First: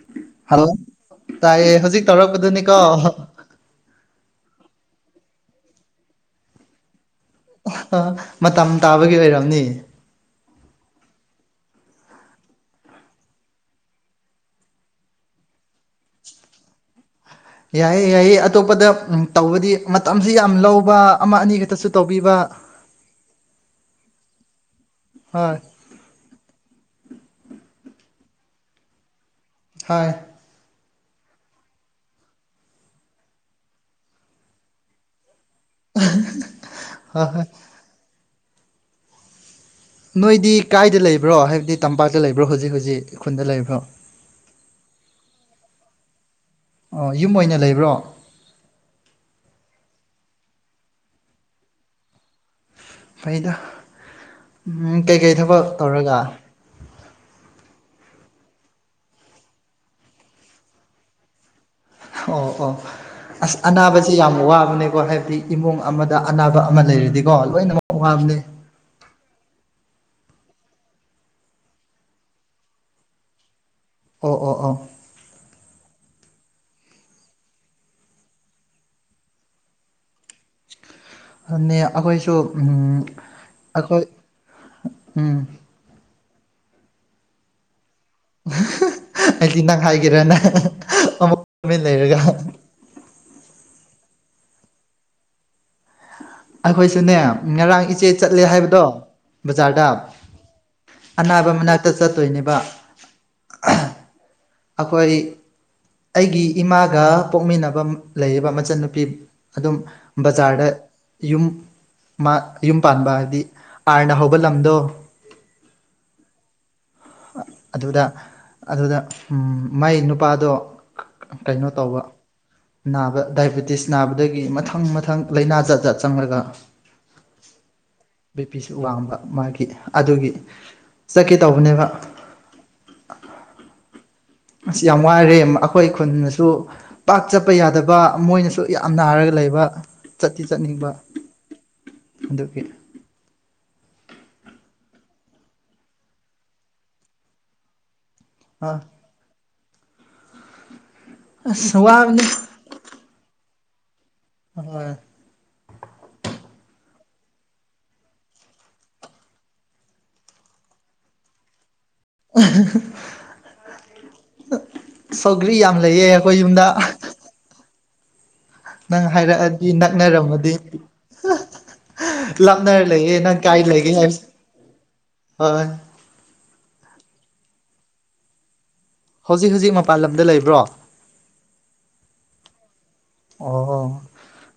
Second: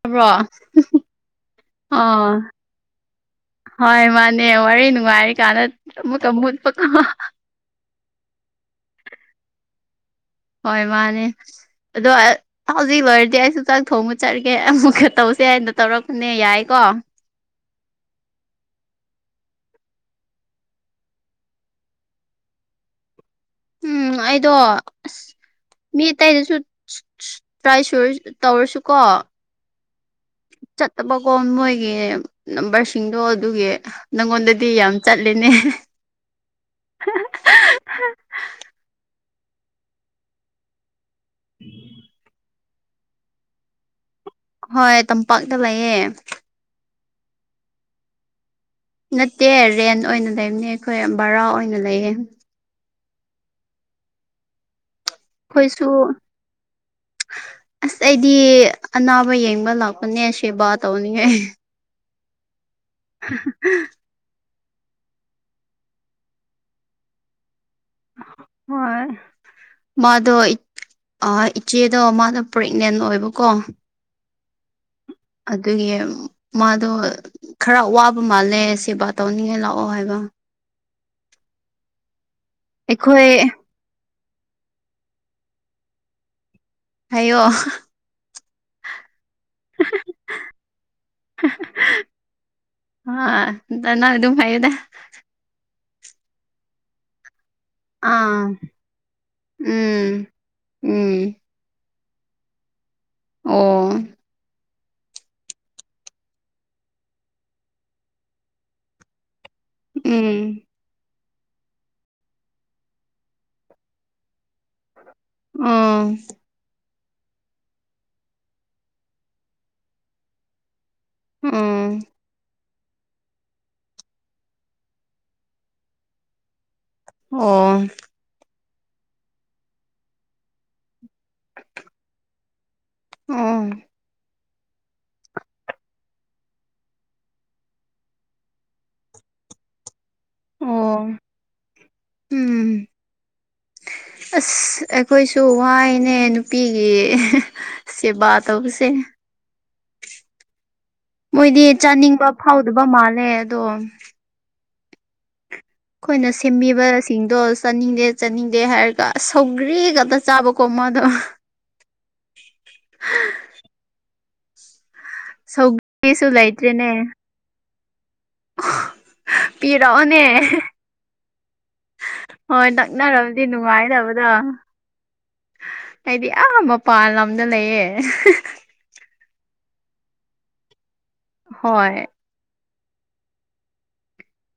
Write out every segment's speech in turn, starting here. ꯇꯥꯕ꯭ꯔꯣ ꯍꯜꯂꯣ ꯇꯥꯏꯌꯦ ꯍꯧꯖꯤꯛ ꯑꯥ ꯇꯧꯔꯛꯄꯗꯨꯅꯤꯀꯣ ꯍꯣꯏ ꯃꯥꯅꯦ ꯋꯥꯔꯤ ꯅꯨꯡꯉꯥꯏꯔꯤ ꯀꯥꯟꯗ ꯑꯃꯨꯛꯀ ꯑꯃꯨꯠ ꯑꯥ ꯃꯇꯝ ꯇꯥꯕꯒꯤ ꯑꯣꯏꯔꯝꯅꯤ ꯍꯣꯏ ꯃꯥꯅꯦ ꯑꯗꯣ ꯍꯧꯖꯤꯛ ꯑꯣꯏꯔꯗꯤ ꯑꯩꯁꯨ ꯆꯥꯛ ꯊꯣꯡꯕ ꯆꯠꯒꯦ ꯑꯃꯨꯛꯀ ꯇꯧꯁꯤ ꯁꯦ ꯑꯅ ꯇꯧꯔꯛꯄꯅꯦ ꯌꯥꯏꯀꯣ ꯌꯥꯏꯌꯦ ꯌꯥꯏꯌꯦ ꯑꯇꯣꯞꯄꯗ ꯇꯧꯕꯗꯤ ꯃꯇꯝꯁꯨ ꯌꯥꯝ ꯂꯧꯕ ꯑꯃ ꯑꯅꯤ ꯈꯛꯇꯁꯨ ꯇꯧꯕꯤꯕ ꯎꯝ ꯑꯩꯗꯣ ꯑꯁ ꯍꯣꯏ ꯃꯤ ꯑꯇꯩꯗꯁꯨ ꯇ꯭ꯔꯥꯏ ꯁꯨꯔ ꯇꯧꯔꯁꯨꯀꯣ ꯍꯥꯏ ꯆꯠꯇꯕꯀꯣ ꯃꯣꯏꯒꯤ ꯅꯝꯕꯔꯁꯤꯡꯗꯣ ꯑꯗꯨꯒꯤ ꯅꯪꯉꯣꯟꯗꯗꯤ ꯌꯥꯝ ꯆꯠꯂꯤ ꯍꯣꯏ ꯍꯣꯏ [unintelligible] ꯅꯣꯏꯗꯤ ꯀꯥꯏꯗ ꯂꯩꯕ꯭ꯔꯣ ꯍꯥꯏꯕꯗꯤ ꯇꯝꯄꯥꯛꯇ ꯂꯩꯕ꯭ꯔꯣ ꯍꯧꯖꯤꯛ ꯍꯧꯖꯤꯛ ꯈꯨꯟꯗ ꯂꯩꯕ꯭ꯔꯣ ꯍꯣꯏ ꯇꯝꯄꯥꯛꯇ ꯂꯩꯌꯦꯦ ꯑꯣ ꯌꯨꯝ ꯑꯣꯏꯅ ꯂꯩꯕ꯭ꯔꯣ ꯅꯠꯇꯦ ꯔꯦꯟ ꯑꯣꯏꯅ ꯂꯩꯕꯅꯦ ꯑꯩꯈꯣꯏ ꯕꯔꯥ ꯑꯣꯏꯅ ꯂꯩꯌꯦ ꯐꯩꯗ ꯎꯝ ꯀꯩꯀꯩ ꯊꯕꯛ ꯑꯩꯈꯣꯏꯁꯨ ꯇꯧꯔꯒ ꯑꯁ ꯑꯩꯗꯤ ꯑꯅꯥꯕ ꯌꯦꯡꯕ ꯂꯥꯛꯄꯅꯦ ꯁꯦꯕꯥ ꯇꯧꯅꯤꯡꯉꯦ ꯑꯣ ꯑꯣ ꯑꯁ ꯑꯅꯥꯕꯁꯤ ꯌꯥꯝ ꯋꯥ ꯍꯥꯏꯕꯗꯤ ꯏꯃꯨꯡ ꯑꯃꯗ ꯑꯅꯥꯕ ꯑꯃ ꯂꯩꯔꯗꯤꯀꯣ ꯂꯣꯏꯅꯃꯛ ꯋꯥꯕꯅꯦ ꯍꯣꯏ ꯃꯥꯗꯣ ꯑ ꯏꯆꯦꯗꯣ ꯃꯥꯗꯣ ꯄ꯭ꯔꯦꯒꯅꯦꯟ ꯑꯣꯏꯕꯀꯣ ꯑꯣ ꯑꯣ ꯑꯣ ꯑꯗꯨꯒꯤ ꯃꯥꯗꯣ ꯈꯔ ꯋꯥꯕ ꯃꯥꯜꯂꯦ ꯁꯦꯕꯥ ꯇꯧꯅꯤꯡꯉꯥꯏ ꯂꯥꯛꯑꯣ ꯍꯥꯏꯕ [inaudible] ꯍꯟꯅꯦ ꯑꯈꯣꯏꯁꯨ ꯑꯩꯈꯣꯏ ꯎꯝ ꯍꯩꯌꯣ [unintelligible] ꯑꯩꯏꯗꯤ ꯅꯪ ꯍꯥꯏꯒꯦꯔꯅ ꯑꯃꯨꯛ ꯇꯨꯃꯤꯟ ꯂꯩꯔꯒ ꯅꯅꯪ ꯑꯗꯨꯝ ꯍꯥꯏꯌꯣꯗ ꯑꯈꯣꯏꯁꯨꯅꯦ ꯉꯔꯥꯡ ꯏꯆꯦ ꯆꯠꯂꯦ ꯑꯥ ꯍꯥꯏꯕꯗꯣ ꯕꯖꯥꯔꯗ ꯎꯝ ꯎꯝ ꯑꯅꯥꯕ ꯃꯅꯥꯛ ꯇ ꯆꯠꯇꯣꯏꯅꯦꯕ ꯑꯣ ꯑꯩꯈꯣꯏ ꯑꯩꯒꯤ ꯏꯃꯥꯒ ꯄꯣꯛꯃꯤꯟꯅꯕ ꯃ ꯂꯩꯌꯦꯕ ꯃꯆꯟꯅꯨꯄꯤ ꯑꯗꯨꯝ ꯎꯝ ꯕꯖꯥꯔꯗ ꯌꯨꯝ ꯃꯥ ꯌꯨꯝ ꯄꯥꯟꯕ ꯍꯥꯏꯗꯤ ꯑꯥꯔꯅ ꯍꯧꯕ ꯂꯝꯗꯣ ꯑꯝ ꯑꯗꯨꯗ ꯑꯗꯨꯗ ꯎꯝ ꯃꯥꯏ ꯅꯨꯄꯥꯗꯣ ꯀꯩꯅꯣ ꯎꯝ ꯇꯧꯕ ꯅꯥꯕ ꯗꯥꯏꯕꯦꯇꯤꯁ ꯅꯥꯕꯗꯒꯤ ꯃꯊꯪ ꯃꯊꯪ ꯂꯩꯅꯥ ꯖꯥꯠꯖꯥꯠ ꯆꯪꯂꯒ ꯑꯣ ꯅꯨꯄꯤꯁꯨ ꯋꯥꯡꯕ ꯃꯥꯒꯤ ꯑꯗꯨꯒꯤ ꯆꯠꯀꯦ ꯇꯧꯕꯅꯦꯕ ꯑꯣ ꯑꯁ ꯌꯥꯝ ꯋꯥꯏꯔꯦ ꯑꯩꯈꯣꯏ ꯈꯨꯟꯅꯁꯨ ꯄꯥꯛ ꯆꯠꯄ ꯌꯥꯗꯕ ꯃꯣꯏꯅꯁꯨ ꯌꯥꯝ ꯅꯥꯔꯒ ꯂꯩꯕ ꯆꯠꯇꯤ ꯆꯠꯅꯤꯡꯕ ꯑꯣ ꯑꯗꯨꯒꯤ ꯎꯝ ꯑꯁ ꯑꯩꯈꯣꯏꯁꯨ ꯋꯥꯏꯅꯦ ꯅꯨꯄꯤꯒꯤ ꯀꯦꯕꯥ ꯑꯥ ꯇꯧꯕꯁꯦ ꯃꯣꯏꯗꯤ ꯑꯁ ꯋꯥꯕꯅꯤ ꯆꯥꯅꯤꯡꯕ ꯐꯥꯎꯗꯕ ꯃꯥꯜꯂꯦ ꯑꯗꯣ ꯑꯍꯣꯏ ꯑꯈꯣꯏꯅ ꯁꯦꯝꯕꯤꯕꯁꯤꯡꯗꯣ ꯆꯥꯅꯤꯡꯗꯦ ꯆꯥꯅꯤꯡꯗꯦ ꯍꯥꯏꯔꯒ ꯑꯁ ꯁꯧꯒ꯭ꯔꯤꯉꯛꯇ ꯆꯥꯕꯀꯣ ꯃꯥꯗꯣ ꯑꯍꯥ ꯍꯥ ꯁꯧꯒ꯭ꯔꯤ ꯌꯥꯝ ꯂꯩꯌꯦ ꯁꯧꯒ꯭ꯔꯤꯁꯨ ꯑꯈꯣꯏ ꯌꯨꯝꯗ ꯂꯩꯇ꯭ꯔꯦꯅꯦ ꯅꯪ ꯍꯥꯏꯔꯛꯑꯗꯤ ꯄꯤꯔꯛꯑꯣꯅꯦ ꯅꯛꯅꯔꯝꯃꯗꯤ ꯍꯣꯏ ꯂꯥꯞꯅꯔ ꯂꯩꯌꯦ ꯅꯪ ꯅꯛꯅꯔꯕꯗꯤ ꯀꯥꯏ ꯂꯩꯒꯦ ꯍꯥꯏꯕꯁ ꯅꯨꯡꯉꯥꯏꯗꯕꯗꯣ ꯍꯣꯏ ꯑꯩꯗꯤ ꯑꯥ ꯃꯄꯥꯟ ꯂꯝꯗ ꯂꯩꯌꯦ ꯍꯧꯖꯤꯛ ꯍꯧꯖꯤꯛ ꯃꯄꯥꯜ ꯂꯝꯗ ꯂꯩꯕ꯭ꯔꯣ ꯍꯣꯏ ꯑꯣ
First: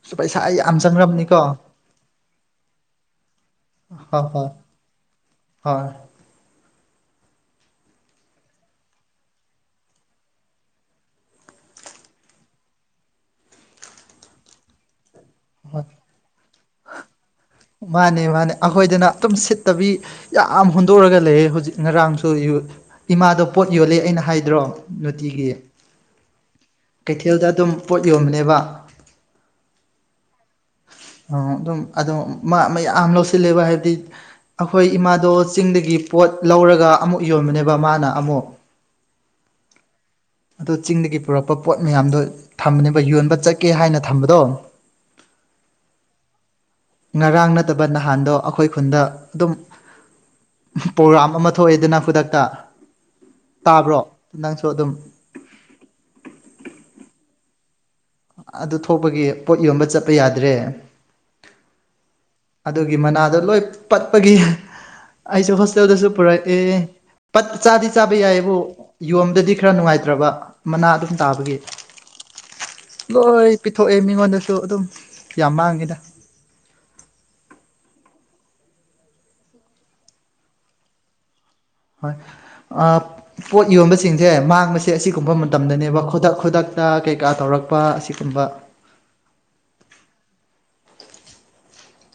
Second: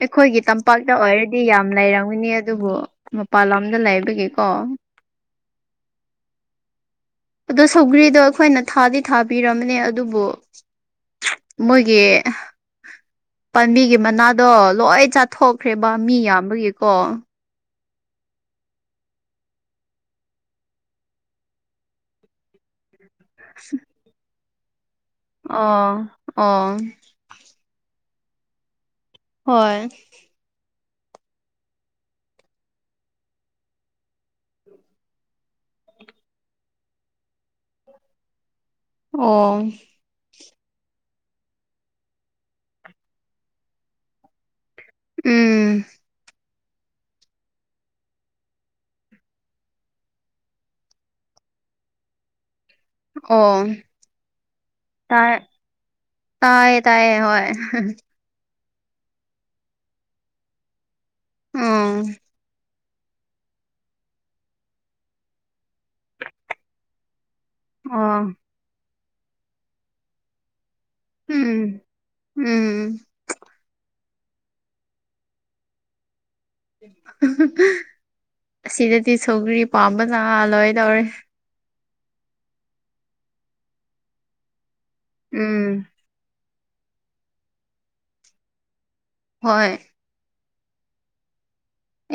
ꯑꯈꯣꯏꯒꯤ ꯄꯩꯁꯥ ꯌꯥꯝ ꯇꯝꯄꯥꯛꯇ ꯑꯣꯏꯔꯗꯤ ꯆꯪꯔꯝꯅꯤꯀꯣ ꯌꯥꯝ ꯂꯩꯔꯝꯒꯅꯤ ꯑꯗꯨꯕꯨ ꯃꯄꯥꯟ ꯂꯝꯗ ꯍꯣꯏ ꯂꯩꯕꯒꯤꯀꯣ ꯍꯣꯏ [inaudible] ꯍꯣꯏ ꯑꯗꯣ ꯁꯧꯒ꯭ꯔꯤꯗꯣ ꯑꯈꯣꯏꯅ ꯊꯥꯗꯤ ꯊꯥꯕꯤꯔꯝꯕꯅꯦ ꯑꯗꯨꯕꯨ ꯃꯣꯏꯒꯤ ꯄꯥꯝꯕꯤꯒꯤ ꯃꯅꯗꯣ ꯂꯣꯏ ꯆꯠ ꯍꯣꯏ ꯊꯣꯛꯈ꯭ꯔꯦꯕ ꯃꯤ ꯌꯥꯝꯕꯒꯤꯀꯣ ꯃꯥꯅꯦ ꯃꯥꯅꯦ ꯑꯈꯣꯏꯗꯅ ꯑꯗꯨꯝ ꯁꯤꯠꯇꯕꯤ ꯌꯥꯝ ꯍꯨꯟꯗꯣꯛꯔꯒ ꯂꯩꯌꯦ ꯍꯧꯖꯤꯛ ꯉꯔꯥꯡꯁꯨ ꯌꯨ ꯏꯃꯥꯗꯣ ꯄꯣꯠ ꯌꯣꯜꯂꯦ ꯑꯩꯅ ꯍꯥꯏꯗ꯭ꯔꯣ ꯅꯨꯡꯇꯤꯒꯤ ꯑꯣ ꯑꯣ ꯀꯩꯊꯦꯜꯗ ꯑꯗꯨꯝ ꯄꯣꯠ ꯌꯣꯟꯕꯅꯦꯕ ꯍꯣꯏ ꯑꯥ ꯑꯗꯨꯝ ꯑꯗꯣ ꯃꯥ ꯃꯌꯥꯝ ꯂꯧꯁꯤꯜꯂꯦꯕ ꯍꯥꯏꯕꯗꯤ ꯑꯈꯣꯏ ꯏꯃꯥꯗꯣ ꯆꯤꯡꯗꯒꯤ ꯄꯣꯠ ꯂꯧꯔꯒ ꯑꯃꯨꯛ ꯌꯣꯟꯕꯅꯦꯕ ꯃꯥꯅ ꯑꯃꯨꯛ ꯑꯣ ꯑꯗꯣ ꯆꯤꯡꯗꯒꯤ ꯄꯨꯔꯛꯄ ꯄꯣꯠ ꯃꯌꯥꯝꯗꯣ ꯊꯝꯕꯅꯦꯕ ꯌꯣꯟꯕ ꯆꯠꯀꯦ ꯍꯥꯏꯅ ꯊꯝꯕꯗꯣ ꯎꯝ ꯉꯔꯥꯡ ꯅꯠꯇꯕ ꯅꯍꯥꯟꯗꯣ ꯑꯈꯣꯏ ꯈꯨꯟꯗ ꯑꯗꯨꯝ ꯄ꯭ꯔꯣꯒ꯭ꯔꯥꯝ ꯑꯃ ꯊꯣꯛꯑꯦꯗꯅ ꯈꯨꯗꯛꯇ ꯑꯣ ꯇꯥꯕ꯭ꯔꯣ ꯅꯪꯁꯨ ꯑꯗꯨꯝ ꯇꯏꯌꯦ ꯇꯏꯌꯦ ꯍꯣꯏ ꯑꯗꯨ ꯊꯣꯛꯄꯒꯤ ꯄꯣꯠ ꯌꯣꯟꯕ ꯆꯠꯄ ꯌꯥꯗ꯭ꯔꯦ ꯑꯥ ꯑꯗꯨꯒꯤ ꯃꯅꯥꯗꯣ ꯂꯣꯏ ꯄꯠꯄꯒꯤ ꯑꯩꯁꯨ ꯍꯣꯁꯇꯦꯜꯗꯁꯨ ꯄꯨꯔꯛꯑꯦ ꯄꯠ ꯆꯥꯗꯤ ꯆꯥꯕ ꯑꯣ ꯌꯥꯏꯌꯦꯕꯨ ꯌꯣꯝꯕꯗꯗꯤ ꯈꯔ ꯅꯨꯡꯉꯥꯏꯇ꯭ꯔꯕ ꯃꯅꯥ ꯑꯗꯨꯝ ꯇꯥꯕꯒꯤ ꯎꯝ ꯎꯝ ꯂꯣꯏ ꯄꯤꯊꯣꯛꯑꯦ ꯃꯤꯉꯣꯟꯗꯁꯨ ꯑꯗꯨꯝ ꯌꯥꯝ ꯃꯥꯡꯉꯤꯗ [unintelligible] ꯑꯁꯤꯗꯗꯤ ꯁꯧꯒ꯭ꯔꯤ ꯄꯥꯝꯕꯅ ꯂꯣꯏꯗꯧꯔꯦ ꯍꯣꯏ ꯑꯥ ꯄꯣꯠ ꯌꯣꯟꯕꯁꯤꯡꯁꯦ ꯃꯥꯡꯕꯁꯤ ꯁꯦ ꯑꯁꯤꯒꯨꯝꯕ ꯎꯝ ꯃꯇꯝꯗꯅꯦꯕ ꯈꯨꯗꯛ ꯈꯨꯗꯛꯇ ꯀꯩꯀꯥ ꯇꯧꯔꯛꯄ ꯑꯁꯤꯒꯨꯝꯕ ꯍꯣꯏ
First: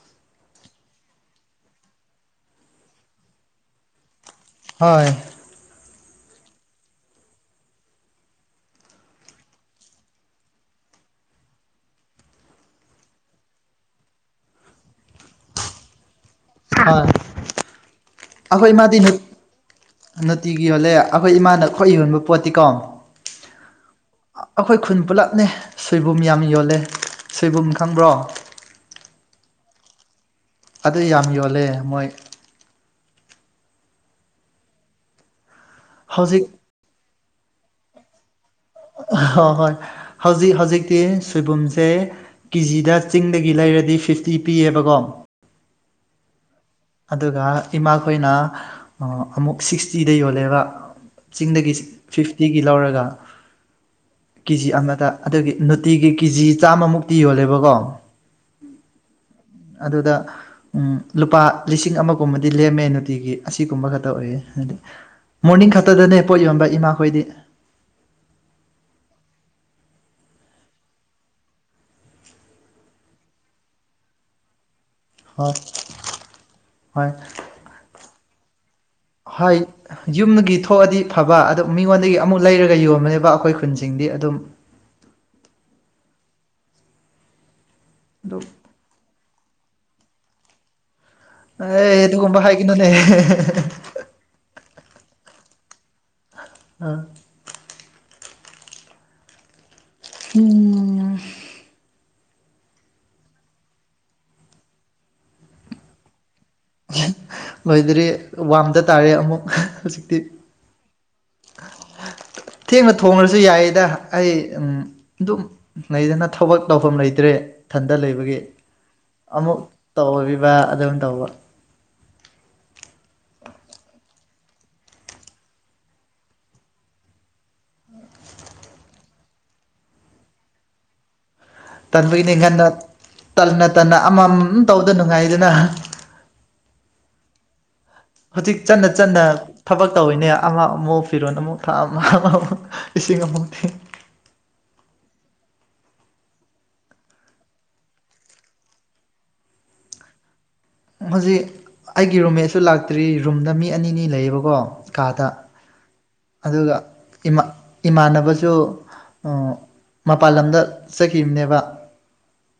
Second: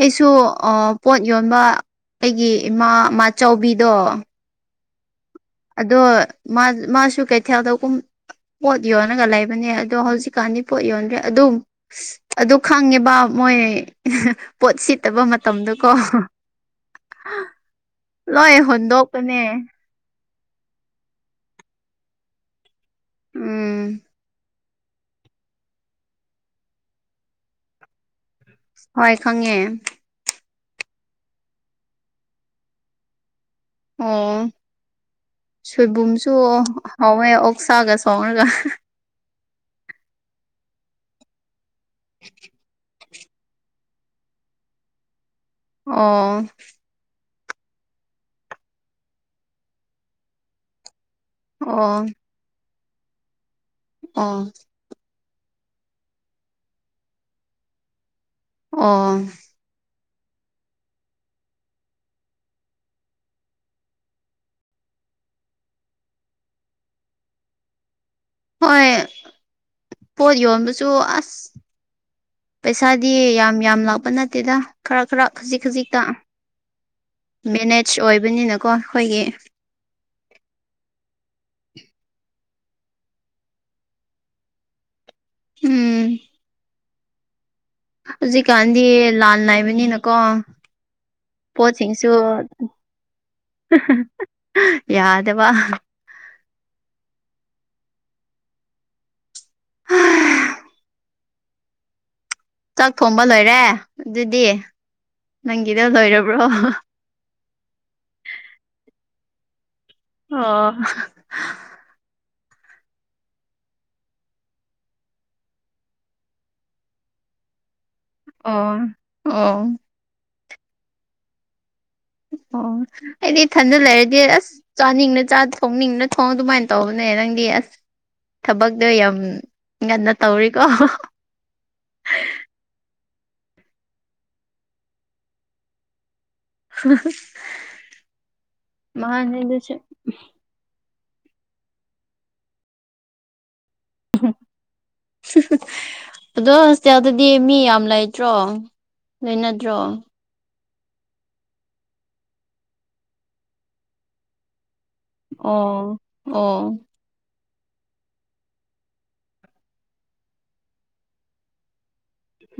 ꯑꯩꯁꯨ ꯑꯥ ꯄꯣꯠ ꯌꯣꯟꯕ ꯑꯩꯒꯤ ꯏꯃꯥ ꯃꯥꯆꯧꯕꯤꯗꯣ ꯍꯣꯏ ꯑꯗꯣ ꯃꯥ ꯃꯥꯁꯨ ꯀꯩꯊꯦꯜꯗ ꯀꯨꯝ ꯄꯣꯠ ꯌꯣꯟꯂꯒ ꯂꯩꯕꯅꯦ ꯑꯗꯣ ꯍꯧꯖꯤꯛꯀꯥꯟꯗꯤ ꯄꯣꯠ ꯌꯣꯟꯗ꯭ꯔꯦ ꯑꯗꯨ ꯑꯗꯨ ꯈꯪꯉꯦꯕ ꯃꯣꯏ ꯄꯣꯠ ꯁꯤꯠꯇꯕ ꯃꯇꯝꯗꯀꯣ ꯑ ꯂꯣꯏ ꯑꯩꯈꯣꯏ ꯃꯥꯗꯤ ꯍꯨꯟꯗꯣꯛꯄꯅꯦ ꯅꯨꯡꯇꯤꯒꯤ ꯌꯣꯜꯂꯦ ꯑꯩꯈꯣꯏ ꯏꯃꯥꯅ ꯈꯣꯏ ꯌꯣꯟꯕ ꯄꯣꯠꯇꯤꯀꯣ ꯎꯝ ꯑꯩꯈꯣꯏ ꯈꯨꯟ ꯄꯨꯂꯞꯅꯦ ꯁꯣꯏꯕꯨꯝ ꯌꯥꯝ ꯌꯣꯜꯂꯦ ꯁꯣꯏꯕꯨꯝ ꯈꯪꯕ꯭ꯔꯣ ꯍꯣꯏ ꯈꯪꯉꯦ ꯑꯗꯨ ꯌꯥꯝ ꯌꯣꯜꯂꯦ ꯃꯣꯏ ꯑꯣ ꯁꯣꯏꯕꯨꯝꯁꯨ ꯍꯧꯖꯤꯛ ꯍꯥꯎꯋꯦ ꯑꯣꯛꯁꯥꯒ ꯁꯣꯡꯔꯒ ꯍꯣꯏ ꯍꯣꯏ ꯍꯧꯖꯤꯛ ꯍꯧꯖꯤꯛꯇꯤ ꯁꯣꯏꯕꯨꯝꯁꯦ ꯀꯤꯖꯤꯗ ꯆꯤꯡꯗꯒꯤ ꯂꯩꯔꯗꯤ ꯐꯤꯐꯇꯤ ꯄꯤꯌꯦꯕꯀꯣ ꯑꯣ ꯑꯗꯨꯒ ꯏꯃꯥꯈꯣꯏꯅ ꯑꯃꯨꯛ ꯁꯤꯛꯁꯇꯤꯗ ꯌꯣꯜꯂꯦꯕ ꯆꯤꯡꯗꯒꯤ ꯑꯣ ꯐꯤꯐꯇꯤꯒꯤ ꯂꯧꯔꯒ ꯑꯣ ꯀꯦ ꯖꯤ ꯑꯃꯗ ꯑꯗꯨꯒꯤ ꯅꯨꯇꯤꯒꯤ ꯀꯤꯖꯤ ꯆꯥꯝꯃꯃꯨꯛꯇꯤ ꯌꯣꯜꯂꯦꯕꯀꯣ ꯑꯣ ꯎꯝ ꯂꯨꯄꯥ ꯂꯤꯁꯤꯡ ꯑꯃꯒꯨꯝꯕꯗꯤ ꯂꯦꯝꯃꯦ ꯅꯨꯡꯇꯤꯒꯤ ꯑꯁꯤꯒꯨꯝꯕ ꯈꯛꯇ ꯑꯣꯏꯌꯦ ꯍꯥꯏꯗꯤ ꯃꯣꯔꯅꯤꯡ ꯈꯛꯇꯗꯅꯦ ꯄꯣꯠ ꯌꯣꯟꯕ ꯏꯃꯥꯈꯣꯏꯗꯤ ꯍꯣꯏ ꯄꯣꯠ ꯌꯣꯟꯕꯁꯨ ꯑꯁ ꯄꯩꯁꯥꯗꯤ ꯌꯥꯝ ꯌꯥꯝ ꯂꯥꯛꯄ ꯅꯠꯇꯦꯗ ꯈꯔ ꯈꯔ ꯍꯣꯏ ꯈꯖꯤꯛ ꯈꯖꯤꯛꯇ ꯍꯣꯏ ꯃꯦꯅꯦꯖ ꯑꯣꯏꯕꯅꯤꯅꯀꯣ ꯑꯩꯈꯣꯏꯒꯤ ꯍꯣꯏ ꯌꯨꯝꯗꯒꯤ ꯊꯣꯛꯑꯗꯤ ꯐꯕ ꯑꯗꯨ ꯃꯤꯉꯣꯟꯗꯒꯤ ꯑꯃꯨꯛ ꯂꯩꯔꯒ ꯌꯣꯟꯕꯅꯦꯕ ꯑꯩꯈꯣꯏ ꯈꯨꯟꯁꯤꯡꯗꯤ ꯑꯗꯨꯝ ꯎꯝ ꯑꯗꯨꯝ ꯍꯧꯖꯤꯛꯀꯥꯟꯗꯤ ꯂꯥꯟ ꯂꯩꯕꯅꯤꯅꯀꯣ ꯑꯦ ꯄꯣꯠꯁꯤꯡꯁꯨ ꯑꯗꯨꯒꯨꯝꯕ ꯍꯥꯏꯒꯅꯨꯅꯦ [unintelligible] ꯌꯥꯗꯕ ꯑ [inaudible] ꯎꯝ ꯆꯥꯛ ꯊꯣꯡꯕ ꯂꯣꯏꯔꯦ ꯑꯗꯨꯗꯤ ꯅꯪꯒꯤꯗ ꯂꯣꯏꯔꯕ ꯂꯣꯏꯗꯔꯤ ꯋꯥꯝꯗ ꯇꯥꯔꯦ ꯑꯃꯨꯛ ꯍꯧꯖꯤꯛꯇꯤ ꯑꯣ ꯊꯦꯡꯅ ꯊꯣꯡꯉꯁꯨ ꯌꯥꯏꯌꯦꯗ ꯑꯩ ꯑꯗꯨꯝ ꯂꯩꯗꯅ ꯊꯕꯛ ꯇꯧꯐꯝ ꯂꯩꯇ꯭ꯔꯦ ꯏꯊꯟꯗ ꯂꯩꯕꯒꯤ ꯑꯣ ꯑꯣ ꯑꯃꯨꯛ ꯇꯧꯕꯤꯕ ꯑꯗꯨꯝ ꯇꯧꯕ ꯑꯣ ꯑꯩꯗꯤ ꯏꯊꯟꯗ ꯂꯩꯔꯗꯤ ꯑꯁ ꯆꯥꯅꯤꯡꯅ ꯆꯥ ꯊꯣꯡꯅꯤꯡꯅ ꯊꯣꯡ ꯑꯗꯨꯃꯥꯏꯅ ꯇꯧꯕꯅꯦ ꯅꯪꯗꯤ ꯑꯁ ꯊꯕꯛꯇꯣ ꯌꯥꯝ ꯉꯟꯅ ꯇꯧꯔꯤꯀꯣ ꯇꯟꯕꯒꯤꯅꯤ ꯉꯟꯅ ꯇꯟꯅ ꯇꯟꯅ ꯑꯃꯃꯝ ꯇꯧꯕꯗꯨ ꯅꯨꯡꯉꯥꯏꯗꯅ ꯍꯧꯖꯤꯛ ꯆꯠꯅ ꯆꯠꯅ ꯃꯥꯅꯦ ꯑꯗꯨꯁꯨ ꯊꯕꯛ ꯇꯧꯋꯤꯅꯦ ꯑꯃ ꯑꯃꯨꯛ ꯐꯤꯔꯣꯟ ꯑꯃꯨꯛ ꯊꯥ ꯑꯃ [unintelligible] ꯏꯁꯤꯡ ꯑꯃꯨꯛ ꯊꯛ [unintelligible] [unintelligible] ꯑꯗꯣ ꯍꯣꯁꯇꯦꯜꯗꯗꯤ ꯃꯤ ꯌꯥꯝ ꯂꯩꯇ꯭ꯔꯣ ꯂꯩꯅꯗ꯭ꯔꯣ ꯍꯧꯖꯤꯛ ꯑꯩꯒꯤ ꯔꯨꯝꯃꯦꯠꯁꯨ ꯂꯥꯛꯇ꯭ꯔꯤ ꯔꯨꯝꯗ ꯃꯤ ꯑꯅꯤꯅꯤ ꯂꯩꯌꯦꯕꯀꯣ ꯀꯥꯗ ꯑꯣ ꯑꯗꯨꯒ ꯑꯣ ꯏꯃꯥ ꯏꯃꯥꯟꯅꯕꯁꯨ ꯑꯥ ꯃꯄꯜ ꯂꯝꯗ ꯆꯠꯈꯤꯕꯅꯦꯕ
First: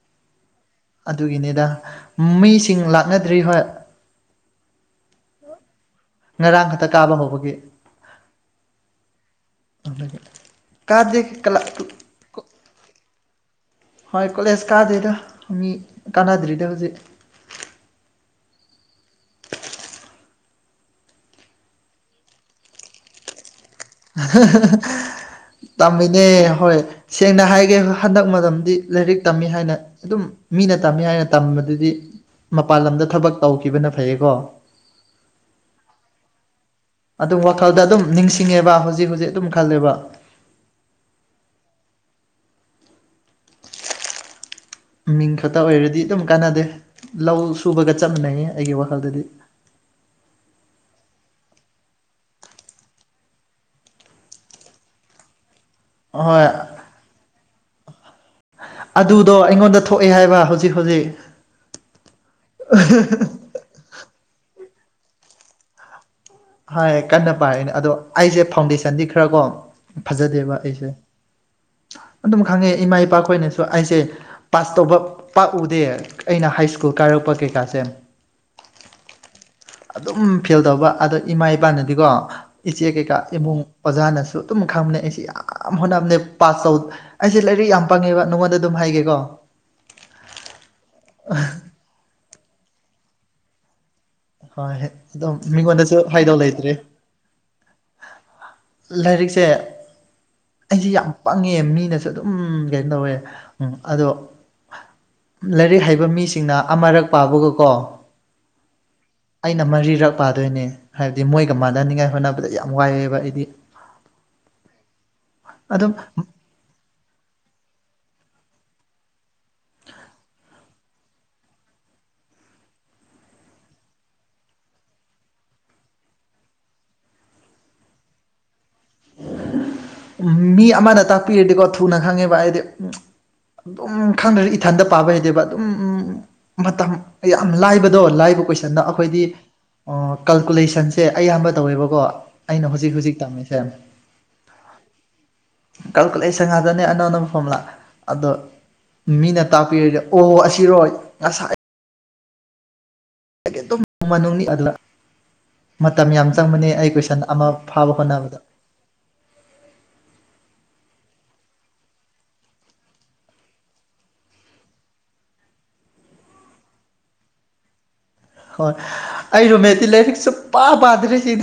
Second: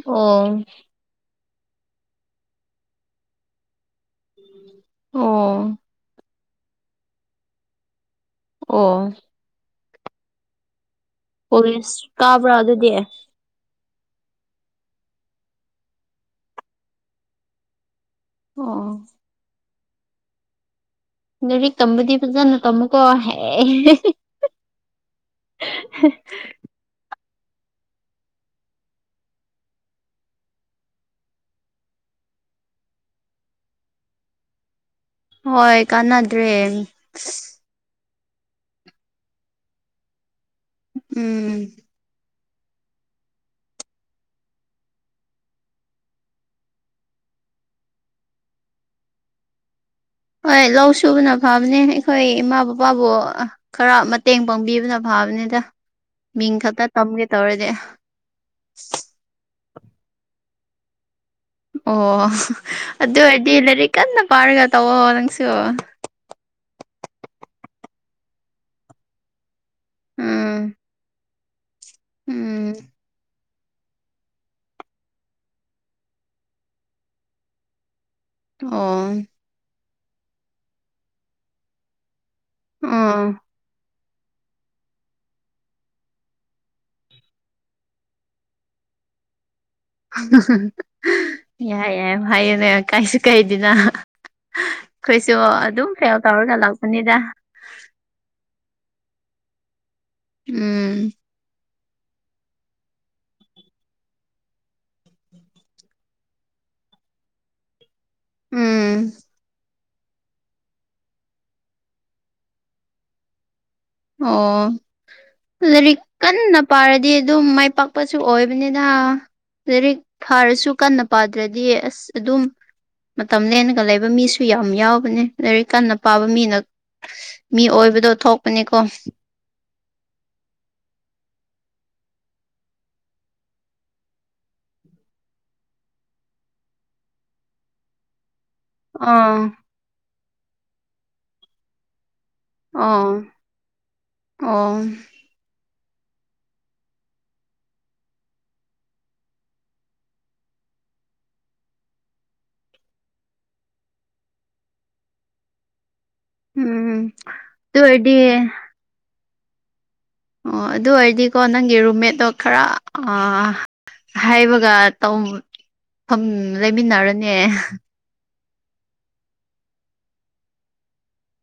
ꯑꯣ ꯑꯗꯨꯒꯤꯅꯤꯗ ꯃꯤꯁꯤꯡ ꯂꯥꯛꯅꯗ꯭ꯔꯤ ꯍꯣꯏ ꯑꯣ ꯉꯔꯥꯡ ꯈꯛꯇ ꯀꯥꯕ ꯍꯧꯕꯒꯤ ꯑꯣ ꯑꯗꯨꯒꯤ ꯀꯥꯗꯦ ꯀꯣꯖꯦꯁ ꯀꯥꯕ꯭ꯔꯥ ꯑꯗꯨꯗꯤ ꯍꯣꯏ ꯀꯣꯂꯦꯖ ꯀꯥꯗꯦꯗ ꯃꯤ ꯀꯥꯟꯅꯗ꯭ꯔꯤꯗ ꯍꯧꯖꯤꯛ ꯑꯣꯑꯣ [unintelligible] ꯂꯥꯏꯔꯤꯛ ꯇꯝꯕꯗꯤ ꯄꯖꯅ ꯇꯝꯃꯨꯀꯣ ꯍꯌꯦꯡ ꯇꯝꯃꯤꯅꯦ ꯍꯣꯏ ꯁꯦꯡꯅ ꯍꯥꯏꯒꯦ ꯍꯟꯗꯛ ꯃꯇꯝꯗꯤ ꯂꯥꯏꯔꯤꯛ ꯇꯝꯃꯤ ꯍꯥꯏꯅ ꯑꯗꯨꯝ ꯃꯤꯅ ꯇꯝꯃꯤ ꯍꯥꯏꯅ ꯇꯝꯕꯗꯨꯗꯤ ꯃꯄꯥꯟ ꯂꯝꯗ ꯊꯕꯛ ꯇꯧꯈꯤꯕꯅ ꯐꯩꯌꯦꯀꯣ ꯍꯣꯏ ꯀꯥꯟꯅꯗ꯭ꯔꯦ ꯑꯗꯨꯝ ꯋꯥꯈꯜꯗ ꯑꯗꯨꯝ ꯅꯤꯡꯁꯤꯡꯉꯦꯕ ꯍꯧꯖꯤꯛ ꯍꯧꯖꯤꯛ ꯑꯗꯨꯝ ꯈꯜꯂꯦꯕ ꯎꯝ ꯃꯤꯡ ꯈꯛꯇ ꯑꯣꯏꯔꯗꯤ ꯑꯗꯨꯝ ꯀꯥꯟꯅꯗꯦ ꯂꯧ ꯁꯨꯕꯒ ꯆꯞꯃꯤꯟꯅꯩꯌꯦ ꯑꯩꯒꯤ ꯋꯥꯈꯜꯗꯗꯤ [inaudible] ꯍꯣꯏ ꯂꯧ ꯁꯨꯕꯅ ꯐꯕꯅꯦ ꯑꯩꯈꯣꯏ ꯏꯃꯥ ꯕꯕꯥꯕꯨ ꯈꯔ ꯃꯇꯦꯡ ꯄꯥꯡꯕꯤꯕꯅ ꯐꯕꯅꯦ ꯐꯕꯅꯦꯗ ꯍꯣꯏ ꯃꯤꯡ ꯈꯛꯇ ꯇꯝꯒꯦ ꯇꯧꯔꯗꯤ ꯑꯗꯨꯗꯣ ꯑꯩꯉꯣꯟꯗ ꯊꯣꯛꯑꯦ ꯍꯥꯏꯕ ꯍꯧꯖꯤꯛ ꯍꯧꯖꯤꯛ ꯑꯣ ꯑꯗꯨ ꯑꯣꯏꯔꯗꯤ ꯂꯥꯏꯔꯤꯛ ꯀꯟꯅ ꯄꯥꯔꯒ ꯇꯧꯋꯣ ꯅꯪꯁꯨ ꯍꯥꯏ ꯀꯟꯅ ꯄꯥꯏꯔꯅꯦ ꯑꯗꯣ ꯑꯩꯁꯦ ꯐꯥꯎꯟꯗꯦꯁꯟꯗꯤ ꯈꯔ ꯀꯣ ꯎꯝ ꯐꯖꯗꯦꯕ ꯑꯩꯁꯦ [inaudible] ꯑꯗꯨꯝ ꯎꯝ ꯈꯪꯉꯦ ꯏꯃꯥ ꯏꯄꯥ ꯈꯣꯏꯅꯁꯨ ꯑꯗꯣ ꯑꯩꯁꯦ ꯄꯥꯁ ꯇꯧꯕ ꯄꯥꯛꯎꯗꯦ ꯑꯩꯅ ꯍꯥꯏ ꯁ꯭ꯀꯨꯜ ꯀꯥꯔꯛꯄ ꯀꯩꯀꯥꯁꯦ ꯑꯣ ꯑꯗꯨꯝ ꯐꯦꯜ ꯇꯧꯕ ꯑꯗꯣ ꯏꯃꯥ ꯏꯄꯥꯅꯗꯤꯀꯣ ꯏꯆꯦ ꯀꯩꯀꯥ ꯑꯣ ꯏꯃꯨꯡ ꯑꯣꯖꯥꯅꯁꯨ ꯑꯗꯨꯝ ꯈꯪꯕꯅꯦ ꯑꯩꯁꯤ ꯌꯥꯝ ꯍꯣꯠꯅꯕꯅꯦ ꯄꯥꯁ ꯇꯧ ꯑꯩꯁꯦ ꯂꯥꯏꯔꯤꯛ ꯌꯥꯝ ꯄꯪꯉꯦꯕ ꯅꯉꯣꯟꯗ ꯑꯗꯨꯝ ꯍꯥꯏ ꯍꯥꯏꯒꯦꯀꯣ ꯌꯥꯏ ꯌꯥꯏ ꯍꯥꯏꯌꯣꯅꯦ ꯀꯥꯏꯁꯨ ꯀꯥꯏꯗꯦꯅ ꯍꯣꯏ ꯑꯗꯨꯝ ꯑꯩꯈꯣꯏꯁꯨ ꯑꯗꯨꯝ ꯃꯤꯉꯣꯟꯗꯁꯨ ꯐꯦꯜ ꯍꯥꯏꯗꯧ ꯇꯧꯔꯒ ꯂꯩꯇ꯭ꯔꯦ ꯂꯥꯛꯄꯅꯤꯗ ꯂꯥꯏꯔꯤꯛꯁꯦ ꯑꯩꯁꯦ ꯌꯥꯝ ꯎꯝ ꯄꯪꯉꯦ ꯃꯤꯅ ꯑꯗꯨꯝ ꯀꯩꯅꯣ ꯇꯧꯋꯦ ꯎꯝ ꯑꯗꯣ ꯂꯥꯏꯔꯤꯛ ꯍꯩꯕ ꯃꯤꯁꯤꯡꯅ ꯑꯃꯔꯛ ꯄꯥꯕꯒꯀꯣ ꯎꯝ ꯑꯩꯅ ꯃꯔꯤꯔꯛ ꯄꯥꯗꯣꯏꯅꯦ ꯍꯥꯏꯕꯗꯤ ꯃꯣꯏꯒ ꯃꯥꯟꯅꯅꯤꯉꯥꯏ ꯍꯣꯠꯅꯕꯗ ꯌꯥꯝ ꯋꯥꯏꯑꯦꯕ ꯑꯩꯗꯤ ꯑꯣ ꯑꯗꯨꯝ ꯂꯥꯏꯔꯤꯛ ꯀꯟꯅ ꯄꯥꯔꯗꯤ ꯑꯗꯨꯝ ꯃꯥꯢ ꯄꯛꯄꯁꯨ ꯑꯣꯏꯕꯅꯤꯗ ꯂꯥꯏꯔꯤꯛ ꯐꯥꯔꯁꯨ ꯀꯟꯅ ꯄꯥꯗ꯭ꯔꯗꯤ ꯑꯁ ꯑꯗꯨꯝ ꯃꯇꯝ ꯂꯦꯟꯂꯒ ꯂꯩꯕ ꯃꯤꯁꯨ ꯌꯥꯝ ꯌꯥꯎꯕꯅꯦ ꯂꯥꯏꯔꯤꯛ ꯀꯟꯅ ꯄꯥꯕ ꯃꯤꯅ ꯃꯤ ꯑꯣꯏꯕꯗꯣ ꯊꯣꯛꯄꯅꯤꯀꯣ ꯎꯝ ꯃꯤ ꯑꯃꯅ ꯇꯥꯛꯄꯤꯔꯗꯤꯀꯣ ꯊꯨꯅ ꯈꯪꯉꯦꯕ ꯑꯥꯏꯗꯤ ꯎꯝ ꯑꯗꯨꯝ ꯈꯪꯗꯔꯗꯤ ꯏꯊꯟꯗ ꯄꯥꯕ ꯍꯩꯇꯦꯕ ꯑꯗꯨꯝ ꯎꯝ ꯃꯇꯝ ꯌꯥꯝ ꯂꯥꯏꯕꯗꯣ ꯂꯥꯏꯕ ꯀꯣꯏꯁꯟ ꯁꯟꯗ ꯑꯩꯈꯣꯏꯗꯤ ꯑꯥ ꯑꯥ ꯀꯜꯀꯨꯂꯦꯁꯟꯁꯦ ꯑꯩꯌꯥꯝꯕ ꯇꯧꯋꯦꯕꯀꯣ ꯑꯩꯅ ꯍꯨꯖꯤꯛ ꯑꯣ ꯍꯨꯖꯤꯛ ꯇꯝꯃꯤꯁꯦ ꯑꯣ ꯀꯜꯀꯨꯂꯦꯁꯟ ꯉꯥꯛꯇꯅꯦ ꯑꯅꯧ ꯑꯅꯧ ꯐꯣꯃꯨꯂꯥ ꯑꯗꯣ ꯃꯤꯅ ꯇꯥꯛꯄꯤꯔꯗꯤ ꯑꯣ ꯑꯁꯤꯔꯣ ꯉꯁꯥꯏ [unintelligible] ꯃꯇꯝ ꯌꯥꯝ ꯆꯪꯕꯅꯦ ꯑꯩ ꯎꯝ ꯀꯣꯏꯁꯟ ꯑꯃ ꯑꯗꯨ ꯐꯥꯕ ꯑꯣꯏꯔꯗꯤ ꯍꯣꯠꯅꯕꯗ ꯑꯣ ꯑꯗꯨ ꯑꯣꯏꯔꯗꯤꯀꯣ ꯅꯪꯒꯤ ꯔꯨꯝꯃꯦꯠꯇꯣ ꯈꯔ ꯑꯥ ꯍꯥꯏꯕꯒ ꯇꯧ ꯐꯝ ꯂꯩꯃꯤꯟꯅꯔꯅꯤ ꯍꯣꯏ ꯑꯩ ꯔꯨꯝꯃꯦꯠꯗꯤ ꯂꯥꯏꯔꯤꯛ ꯁꯨꯛꯄꯥ ꯄꯥꯗ꯭꯭ꯔꯤꯁꯤ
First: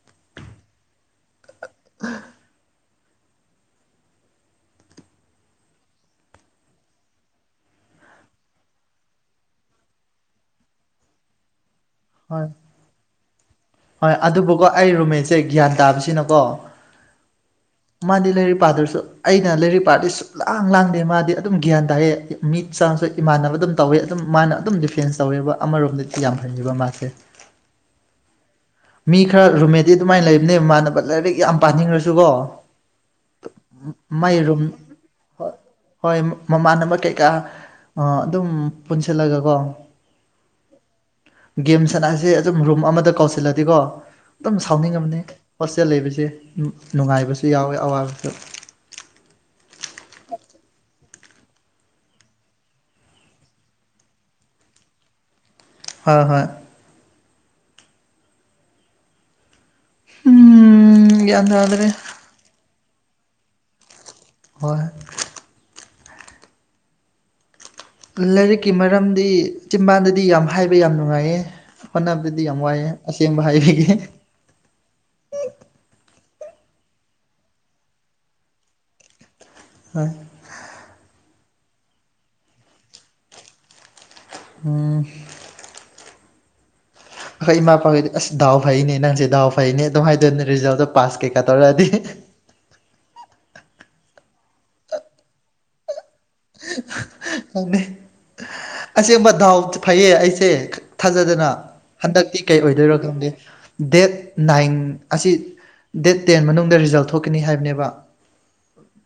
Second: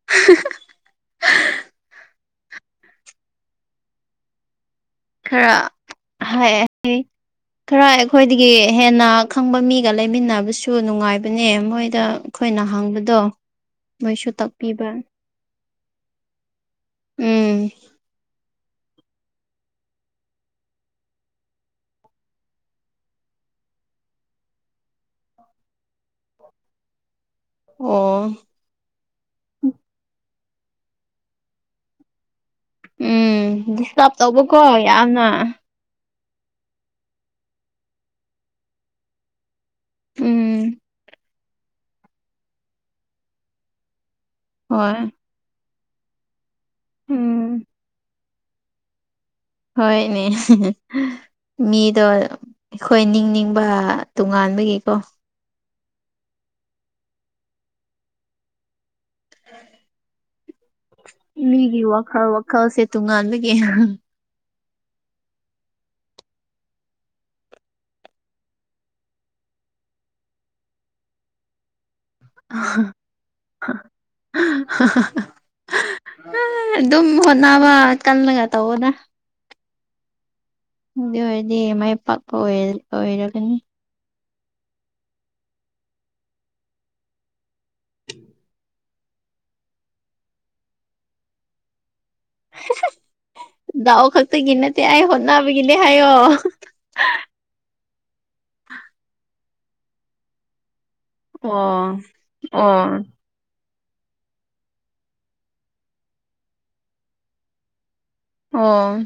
[unintelligible] [inaudible] ꯈꯔ ꯍꯥꯏ ꯈꯔ ꯑꯩꯈꯣꯏꯗꯒꯤ ꯍꯦꯟꯅ ꯈꯪꯕ ꯃꯤꯒ ꯂꯩꯃꯤꯟꯅꯕꯁꯨ ꯅꯨꯡꯉꯥꯏꯕꯅꯦ ꯃꯣꯏ ꯗ ꯍꯣꯏ ꯈꯣꯏꯅ ꯍꯪꯕꯗꯣ ꯍꯣꯏ ꯃꯣꯏꯁꯨ ꯑꯗꯨꯕꯨꯀꯣ ꯇꯥꯛꯄꯤꯕ ꯑꯩ ꯔꯨꯝꯃꯦꯠꯁꯦ ꯒ꯭ꯌꯥꯟ ꯇꯥꯕꯁꯤꯅꯀꯣ ꯎꯝ ꯃꯥꯗꯤ ꯂꯩꯔ ꯔꯤꯛ ꯄꯥꯗꯨꯁꯨ ꯑꯩꯅ ꯂꯩꯔꯤꯛ ꯄꯥꯔꯗꯤ ꯁꯨꯛ ꯂꯥꯡ ꯂꯥꯡꯗꯦ ꯃꯥꯗꯤ ꯑꯗꯨꯝ ꯒ꯭ꯌꯥꯟ ꯇꯥꯌꯦ ꯃꯤꯠ ꯆꯥꯡꯁꯨ ꯏꯃꯥꯟꯅ ꯑꯗꯨꯝ ꯇꯧꯋꯦ ꯑꯗꯨꯝ ꯃꯥꯅ ꯑꯗꯨꯝ ꯗꯤꯐꯦꯟꯁ ꯇꯧꯋꯦꯕ ꯑꯃꯔꯣꯝꯗꯗꯤ ꯌꯥꯝ ꯐꯩꯌꯦꯕ ꯃꯥꯁꯦ ꯑꯣ ꯃꯤ ꯈꯔ ꯔꯨꯃꯦꯠꯗꯤ ꯑꯗꯨꯃꯥꯏ ꯂꯩꯕꯅꯦ ꯃꯃꯥꯟꯅꯕ ꯂꯥꯏꯔꯤꯛ ꯌꯥꯝ ꯄꯥꯅꯤꯡꯔꯁꯨꯀꯣ ꯎꯝ ꯗꯤꯁꯇꯞ ꯃꯥꯏ ꯔꯨꯝ ꯇꯧꯕꯀꯣ ꯌꯥꯝꯅ ꯍꯣꯏ ꯃꯃꯥꯟꯅꯕ ꯀꯩꯀꯥ ꯑꯥ ꯑꯗꯨꯝ ꯄꯨꯟꯁꯤꯜꯂꯒꯀꯣ ꯎꯝ ꯒꯦꯝ ꯁꯅꯥꯁꯦ ꯑꯗꯨꯝ ꯔꯨꯝ ꯑꯃꯗ ꯀꯧꯁꯤꯜꯂꯗꯤꯀꯣ ꯑꯗꯨꯝ ꯍꯣꯏ ꯁꯥꯎꯅꯤꯡꯉꯝꯅꯤ ꯍꯣꯁꯇꯦꯜ ꯂꯩꯕꯁꯦ ꯅꯨꯡꯉꯥꯏꯕꯁꯨ ꯎꯝ ꯌꯥꯎꯋꯦ ꯑꯋꯥꯕꯁꯨ ꯍꯣꯏꯅꯦ ꯃꯤꯗꯣ ꯑꯩꯈꯣꯏ ꯅꯤꯡꯅꯤꯡꯕ ꯇꯣꯉꯥꯟꯕꯒꯤꯀꯣ ꯍꯣꯏ ꯍꯣꯏ ꯎꯝ ꯒ꯭ꯌꯥꯟ ꯃꯤꯒꯤ ꯇꯥꯗ꯭ꯔꯦ ꯋꯥꯈꯜ ꯋꯥꯈꯜꯁꯦ ꯇꯣꯉꯥꯟꯕꯒꯤ ꯍꯥ ꯍꯣꯏ ꯂꯥꯏꯔꯤꯛꯀꯤ ꯃꯔꯝꯗꯤ ꯆꯤꯝꯕꯥꯟꯗꯗꯤ ꯌꯥꯝ ꯍꯥꯏꯕ ꯌꯥꯝ ꯅꯨꯡꯉꯥꯏꯌꯦ ꯍꯣꯠꯅꯕꯗꯤ ꯌꯥꯝ ꯋꯥꯏꯌꯦ ꯑꯁꯦꯡꯕ ꯍꯥꯏꯕꯤꯒꯦ ꯍꯥ ꯑꯗꯨꯝ ꯍꯣꯠꯅꯕ ꯀꯜꯂꯒ ꯇꯧꯑꯣꯗ ꯍꯣꯏ ꯑꯗꯨ ꯑꯣꯏꯔꯗꯤ ꯃꯥꯏ ꯄꯥꯛꯄ ꯑꯣꯏꯔ ꯑꯣꯏꯔꯒꯅꯤ ꯎꯝ ꯑꯩ ꯃꯥ ꯄꯈꯣꯏꯗꯤ ꯑꯁ ꯗꯥꯎ ꯐꯩꯅꯦ ꯅꯪꯁꯦ ꯗꯥꯎ ꯐꯩꯅꯦ ꯑꯗꯨꯝ ꯍꯥꯏꯗꯣꯏꯅꯦ ꯔꯤꯖꯜꯗꯣ ꯄꯥꯁ ꯀꯩꯀꯥ ꯇꯧꯔꯛꯑꯗꯤ ꯗꯥꯎ ꯈꯛꯇꯒꯤ ꯅꯠꯇꯦ ꯑꯩ ꯍꯣꯠꯅꯕꯒꯤꯅꯦ ꯍꯥꯏꯌꯣ ꯈꯪꯗꯦ ꯑꯁꯦꯡꯕ ꯗꯥꯎꯁꯨ ꯐꯩꯌꯦ ꯑꯩꯁꯦ ꯊꯥꯖꯗꯅ ꯑꯣ ꯍꯟꯗꯛꯇꯤ ꯀꯩ ꯑꯣ ꯑꯣꯏꯗꯣꯏꯔꯣ ꯈꯪꯗꯦ ꯗꯦꯠ ꯅꯥꯏꯟ ꯑꯁꯤ ꯗꯦꯠ ꯇꯦꯟ ꯃꯅꯨꯡꯗ ꯔꯤꯖꯜ ꯊꯣꯛꯀꯅꯤ ꯍꯥꯏꯕꯅꯦꯕ ꯑꯣ